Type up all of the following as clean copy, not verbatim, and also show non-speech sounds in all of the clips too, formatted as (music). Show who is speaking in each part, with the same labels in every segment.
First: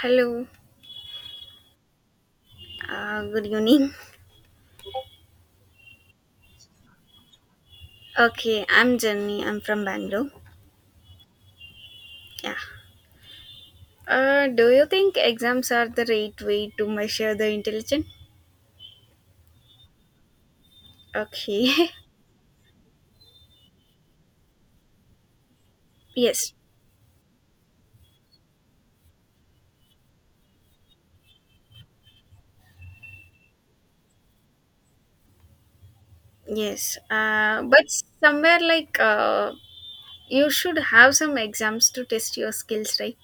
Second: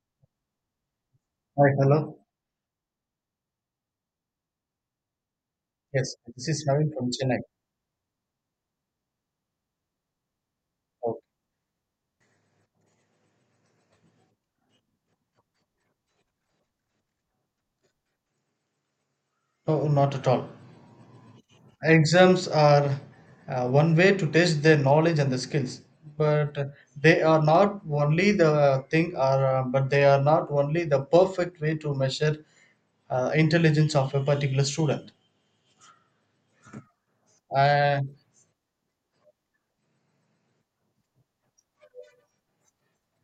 Speaker 1: Hello,
Speaker 2: Hi, hello.
Speaker 1: good evening.
Speaker 2: Yes, this is Navin from Chennai.
Speaker 1: Okay, I'm Jenny. I'm from Bangalore.
Speaker 2: Oh,
Speaker 1: Yeah. Do you think exams are the right way to measure the intelligence?
Speaker 2: no, not at all.
Speaker 1: Okay.
Speaker 2: Exams are one way to test their knowledge and the skills,
Speaker 1: (laughs) yes.
Speaker 2: but they are not only the thing, or but they are not only the perfect way to measure intelligence of a particular student.
Speaker 1: Yes. But
Speaker 2: Uh,
Speaker 1: somewhere like you should have some exams to test your skills, right?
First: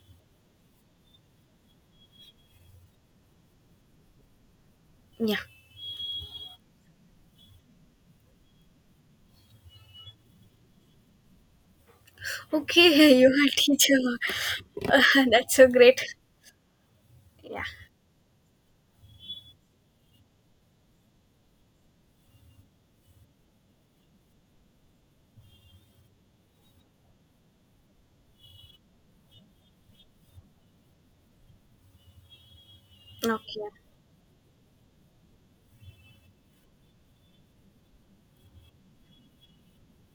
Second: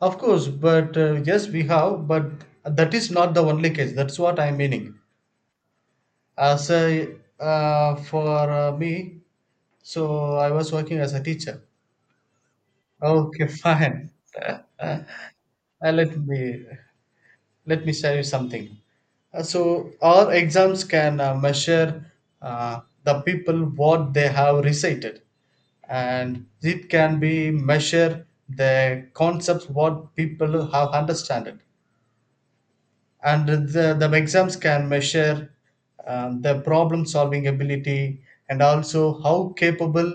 Speaker 2: of course, but yes, we have, but that is not the only case. That's what I'm meaning.
Speaker 1: Yeah.
Speaker 2: As a, for me, so I was working as a teacher.
Speaker 1: Okay, (laughs) you
Speaker 2: Okay,
Speaker 1: are
Speaker 2: (laughs)
Speaker 1: teacher.
Speaker 2: fine. Uh,
Speaker 1: (laughs)
Speaker 2: uh,
Speaker 1: Uh, that's so great.
Speaker 2: let me
Speaker 1: Yeah.
Speaker 2: let me share you something. So our exams can measure the people what they have recited, and it can be measure the concepts what people have understood and
Speaker 1: Okay.
Speaker 2: the exams can measure the problem solving ability and also how capable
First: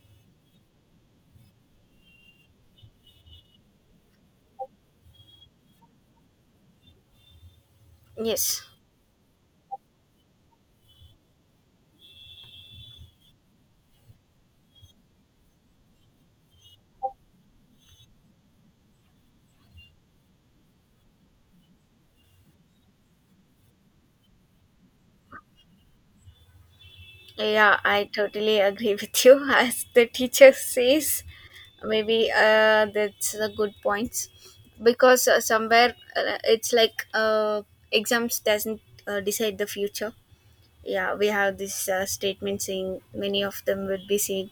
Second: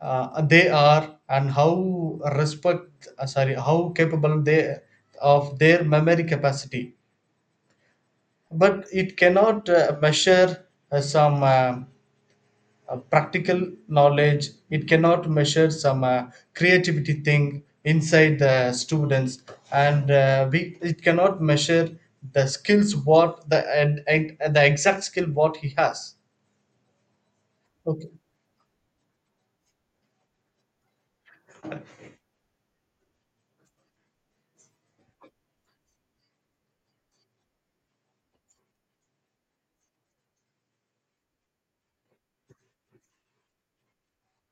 Speaker 2: they are and how respect sorry how capable they of their memory capacity
Speaker 1: Yes.
Speaker 2: but it cannot measure some practical knowledge it cannot measure some creativity thing inside the students and it cannot measure the skills what the and the exact skill what he has
Speaker 1: Yeah, I
Speaker 2: okay
Speaker 1: totally agree with you. (laughs) As the teacher says, maybe that's a good point because somewhere it's like exams doesn't decide the future. Yeah, we have this statement, saying many of them would be saying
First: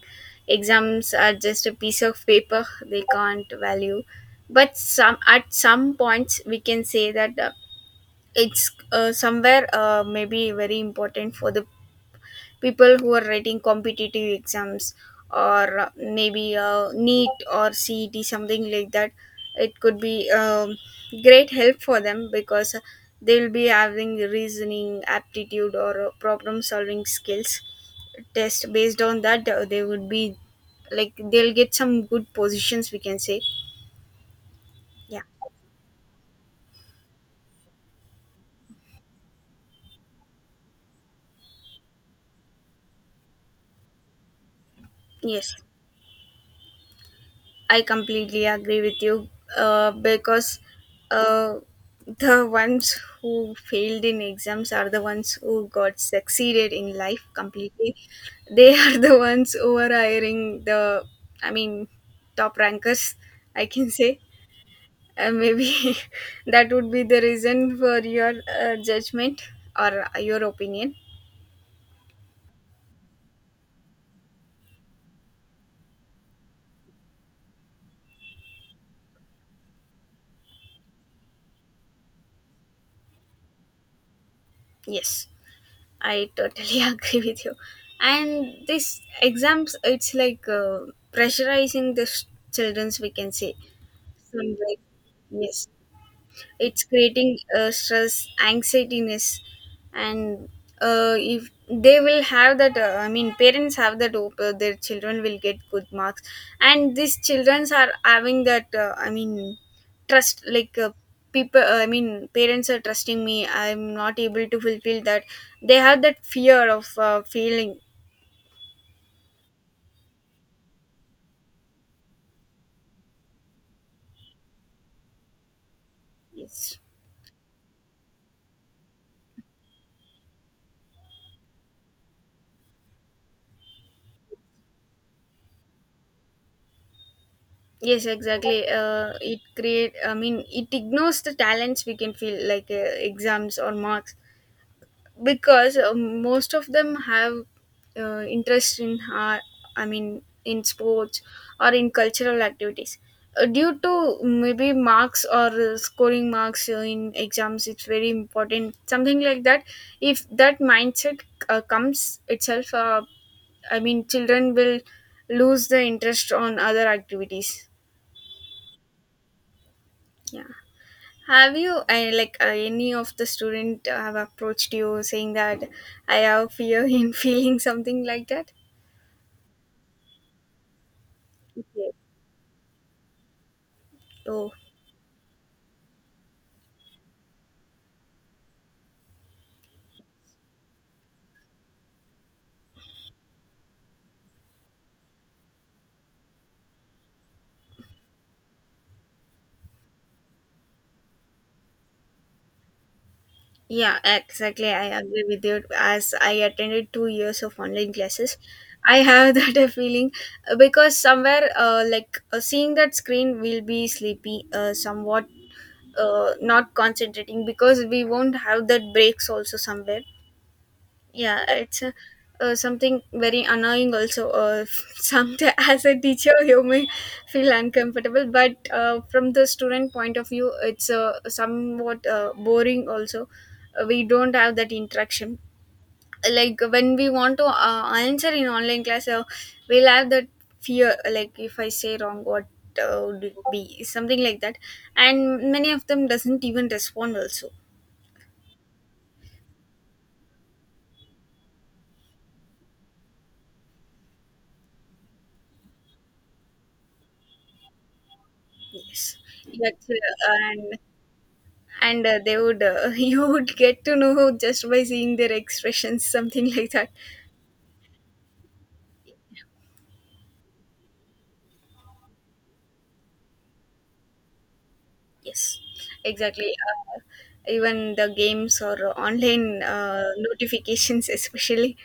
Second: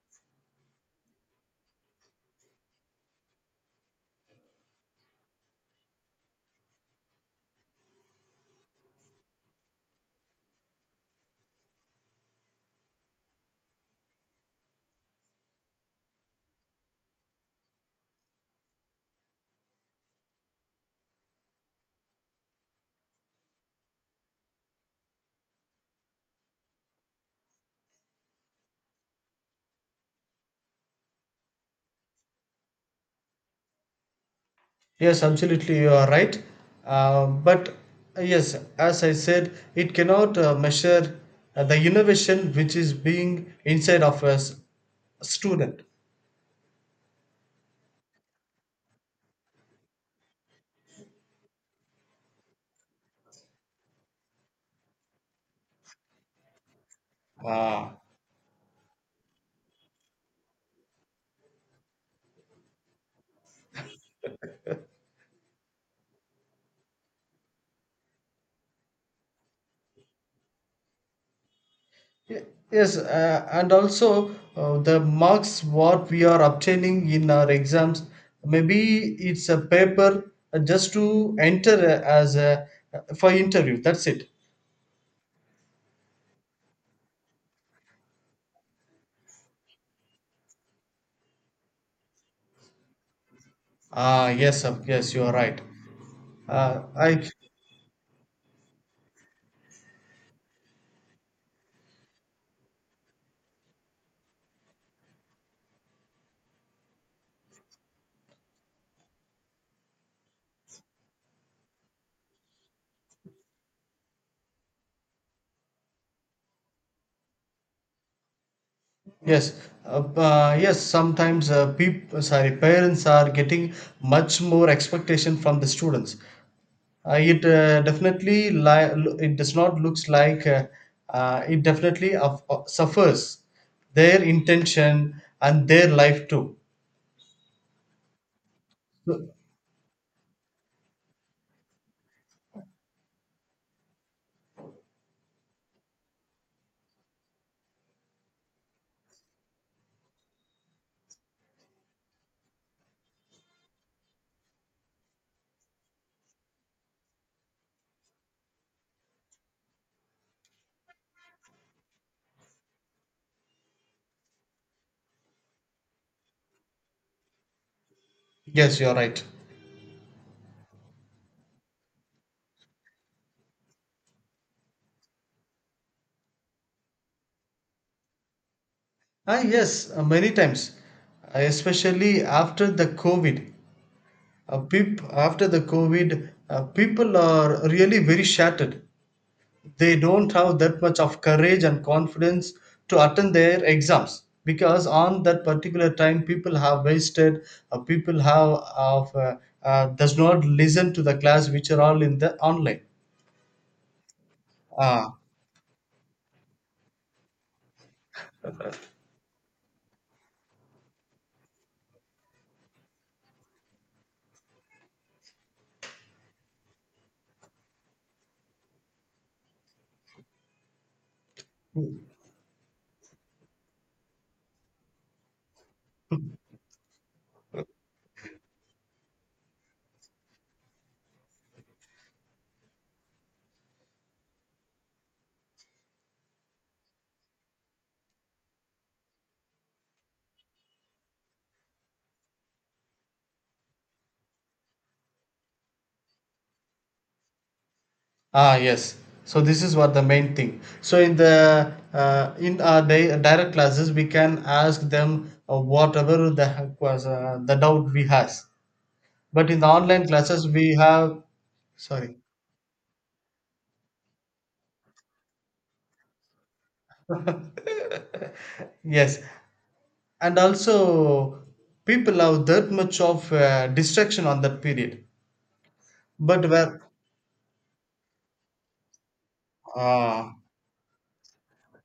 Speaker 1: exams are just a piece of paper, they can't value. But some, at some points we can say that it's somewhere maybe very important for the people who are writing competitive exams, or maybe NEET or cet, something like that. It could be great help for them because they will be having reasoning aptitude or problem solving skills test. Based on that, they would be, like, they'll get some good positions, we can say. Yeah.
Speaker 2: yes absolutely you are right but yes as I said it cannot measure the innovation which is being inside of a
Speaker 1: Yes,
Speaker 2: student.
Speaker 1: I completely agree with you. Uh, because uh, the ones who failed in exams are the ones who got succeeded in life completely.
Speaker 2: Ah.
Speaker 1: They (laughs) are the ones who are hiring the, I mean, top rankers, I can say. Maybe (laughs) that would be the reason for your judgment or your opinion.
Speaker 2: Y- Yes, and also the marks what we are obtaining in our exams, maybe it's a paper just to enter as a for interview. That's it.
Speaker 1: Yes. I totally (laughs) agree with you. And this exams, it's like pressurizing the childrens, we can say.
Speaker 2: Ah,
Speaker 1: Some
Speaker 2: yes,
Speaker 1: like,
Speaker 2: yes, you are right.
Speaker 1: yes,
Speaker 2: Uh,
Speaker 1: it's
Speaker 2: I
Speaker 1: creating stress, anxietiness. And if they will have that, I mean, parents have that hope their children will get good marks, and these children are having that, I mean, trust, like people, I mean, parents are trusting me, I'm not able to fulfill that. They have that fear of failing.
Speaker 2: yes, uh, yes. Sometimes people, sorry, parents are getting much more expectation from the students.
Speaker 1: Yes.
Speaker 2: It definitely it does not looks like it definitely suffers their intention and their life too.
Speaker 1: Yes, exactly,
Speaker 2: So-
Speaker 1: it create, I mean, it ignores the talents, we can feel like exams or marks, because most of them have interest in I mean, in sports or in cultural activities. Due to maybe marks or scoring marks in exams, it's very important, something like that. If that mindset comes itself, I mean, children will lose the interest on other activities.
Speaker 2: Yes, you're right.
Speaker 1: Yeah. Have you, I like, any of the student have approached you saying that I have fear in (laughs) feeling, something like that?
Speaker 2: Ah, yes, many times.
Speaker 1: Yes.
Speaker 2: Especially after the COVID.
Speaker 1: Oh,
Speaker 2: After the COVID, people are really very shattered. They don't have that much of courage and confidence to attend their exams because on that particular time people have wasted people have of does not listen to the class which are all in the online.
Speaker 1: yeah, exactly. I
Speaker 2: Ah.
Speaker 1: agree with you. As I attended 2 years of online classes, I have (laughs) that a feeling, because somewhere, like seeing that screen, will be sleepy, somewhat not concentrating, because we won't have that breaks also somewhere. Yeah, it's something very annoying also, (laughs) some, as a teacher you may feel uncomfortable, but from the student point of view it's somewhat boring also. We don't have that interaction. Like when we want to answer in online class, we'll have that fear, like if I say wrong, what would it be, something like that. And many of them doesn't even respond also.
Speaker 2: Ah, yes. So this is what the main thing, so in the in our direct classes we can ask them whatever the heck was the doubt we has,
Speaker 1: Yes.
Speaker 2: but in the
Speaker 1: That's, uh,
Speaker 2: online classes we
Speaker 1: and
Speaker 2: have,
Speaker 1: and
Speaker 2: sorry.
Speaker 1: uh, they would (laughs) you would get to know just by seeing their expressions, something (laughs) like that.
Speaker 2: (laughs) Yes, and also people have that much of distraction on that period,
Speaker 1: Yes,
Speaker 2: but
Speaker 1: exactly,
Speaker 2: where
Speaker 1: even the games or online
Speaker 2: ah
Speaker 1: notifications especially,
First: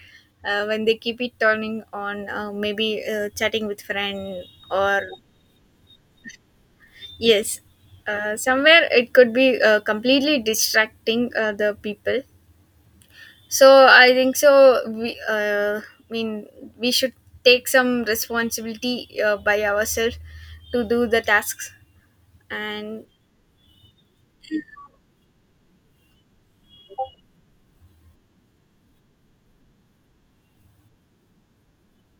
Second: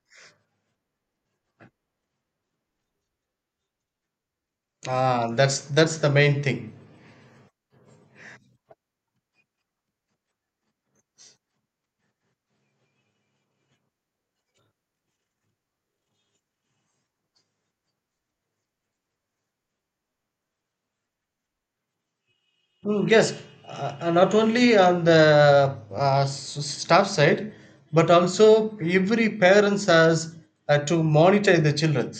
Speaker 1: when they keep it turning on, maybe chatting with friend, or.
Speaker 2: ah that's the main thing.
Speaker 1: Yes, somewhere it could be completely distracting the people. So I think so. We, I mean, we should take some responsibility by ourselves to do the tasks. And
Speaker 2: Mm, yes, uh, not only on the staff side but also every parents has to monitor the children.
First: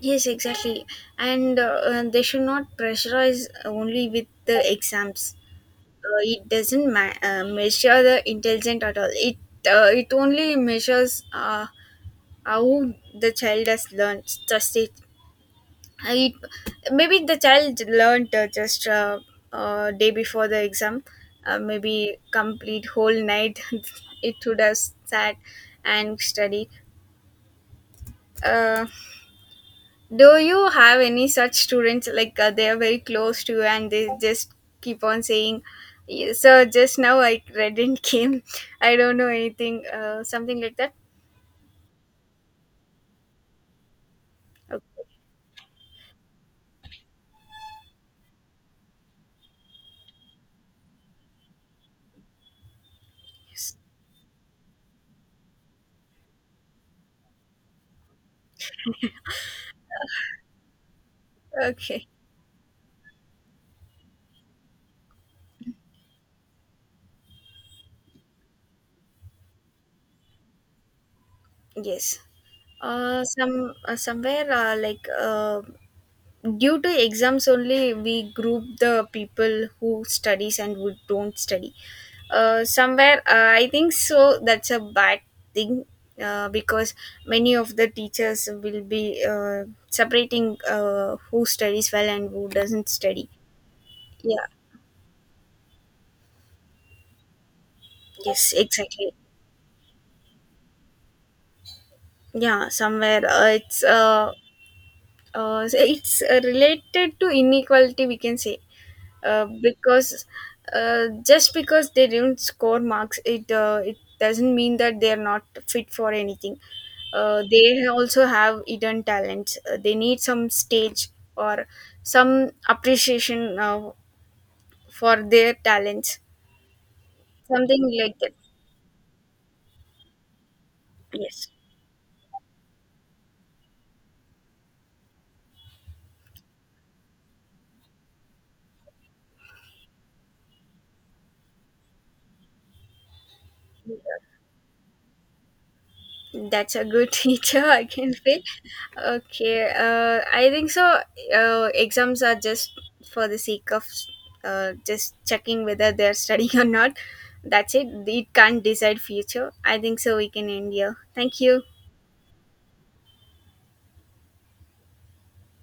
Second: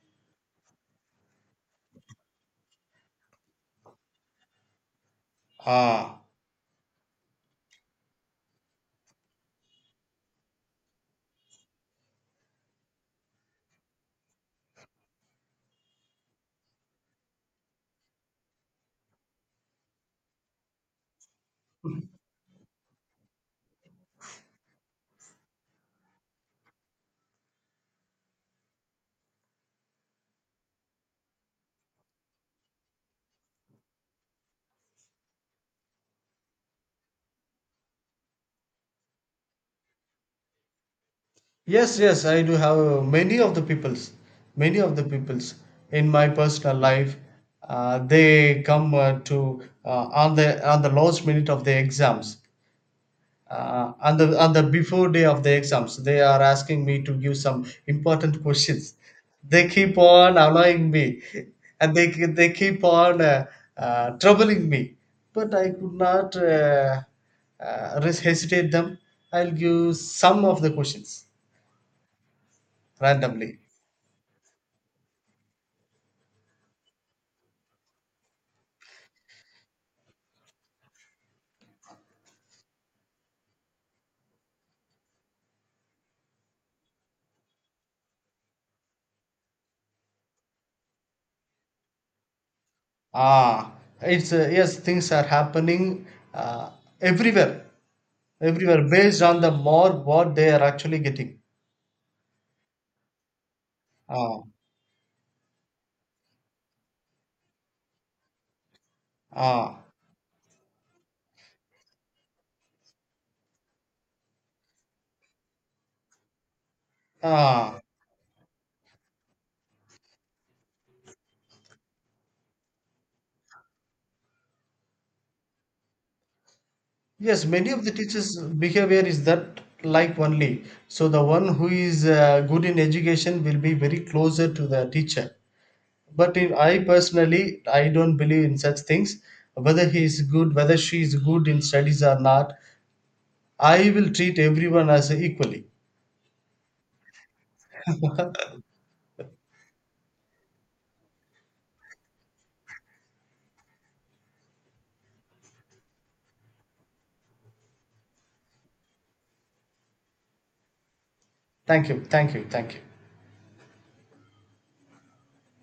Speaker 1: yes, exactly. And they should not pressurize only with the exams.
Speaker 2: Ah.
Speaker 1: It doesn't measure the intelligence at all. It it only measures, how the child has learned. Just it. I maybe the child learned, just day before the exam, maybe complete whole night. (laughs) It would have sat and study. Uh, do you have any such students like, they are very close to you and they just keep on saying, "Yeah, Sir, just now I read and (laughs) came. I don't know anything." Something like that.
Speaker 2: Yes, yes, I do have many of the peoples, many of the
Speaker 1: Okay.
Speaker 2: peoples in my personal life. They come to on the last minute of the exams,
Speaker 1: Yes.
Speaker 2: on the before day of the exams. They are asking me to give some important (laughs) questions. They keep on annoying me, and they
Speaker 1: Okay.
Speaker 2: they keep on troubling me. But I could not hesitate them. I'll give some of the questions
Speaker 1: Yes. Uh,
Speaker 2: randomly.
Speaker 1: some uh, somewhere uh, like uh, due to exams only, we group the people who studies and who don't study. Somewhere I think so that's a bad thing, because many of the teachers will be separating who studies well and who doesn't study.
Speaker 2: Ah, it's
Speaker 1: Yeah.
Speaker 2: yes, things are happening uh, everywhere,
Speaker 1: Yes,
Speaker 2: everywhere
Speaker 1: exactly.
Speaker 2: based on the more what they are actually getting.
Speaker 1: Yeah, somewhere,
Speaker 2: Ah,
Speaker 1: it's, related to inequality, we can say, uh,
Speaker 2: ah,
Speaker 1: because uh, just because they didn't score marks, it doesn't mean that they are not fit for anything.
Speaker 2: ah.
Speaker 1: They also have hidden talents. They need some stage or some appreciation, for their talents,
Speaker 2: Yes, many
Speaker 1: something
Speaker 2: of the
Speaker 1: like that.
Speaker 2: teachers' behavior is that like only. So the one
Speaker 1: Yes.
Speaker 2: who is good in education will be very closer to the teacher. But in, I personally, I don't believe in such things. Whether he is good, whether she is good in studies or not, I will treat everyone as equally.
Speaker 1: That's a good (laughs) teacher, I can say. Okay, I think so. Exams are just for the sake of just checking whether they're studying (laughs) or not. That's it. It can't decide future. I think so. We can end here. Thank you.
Speaker 2: Thank you, thank you, thank you.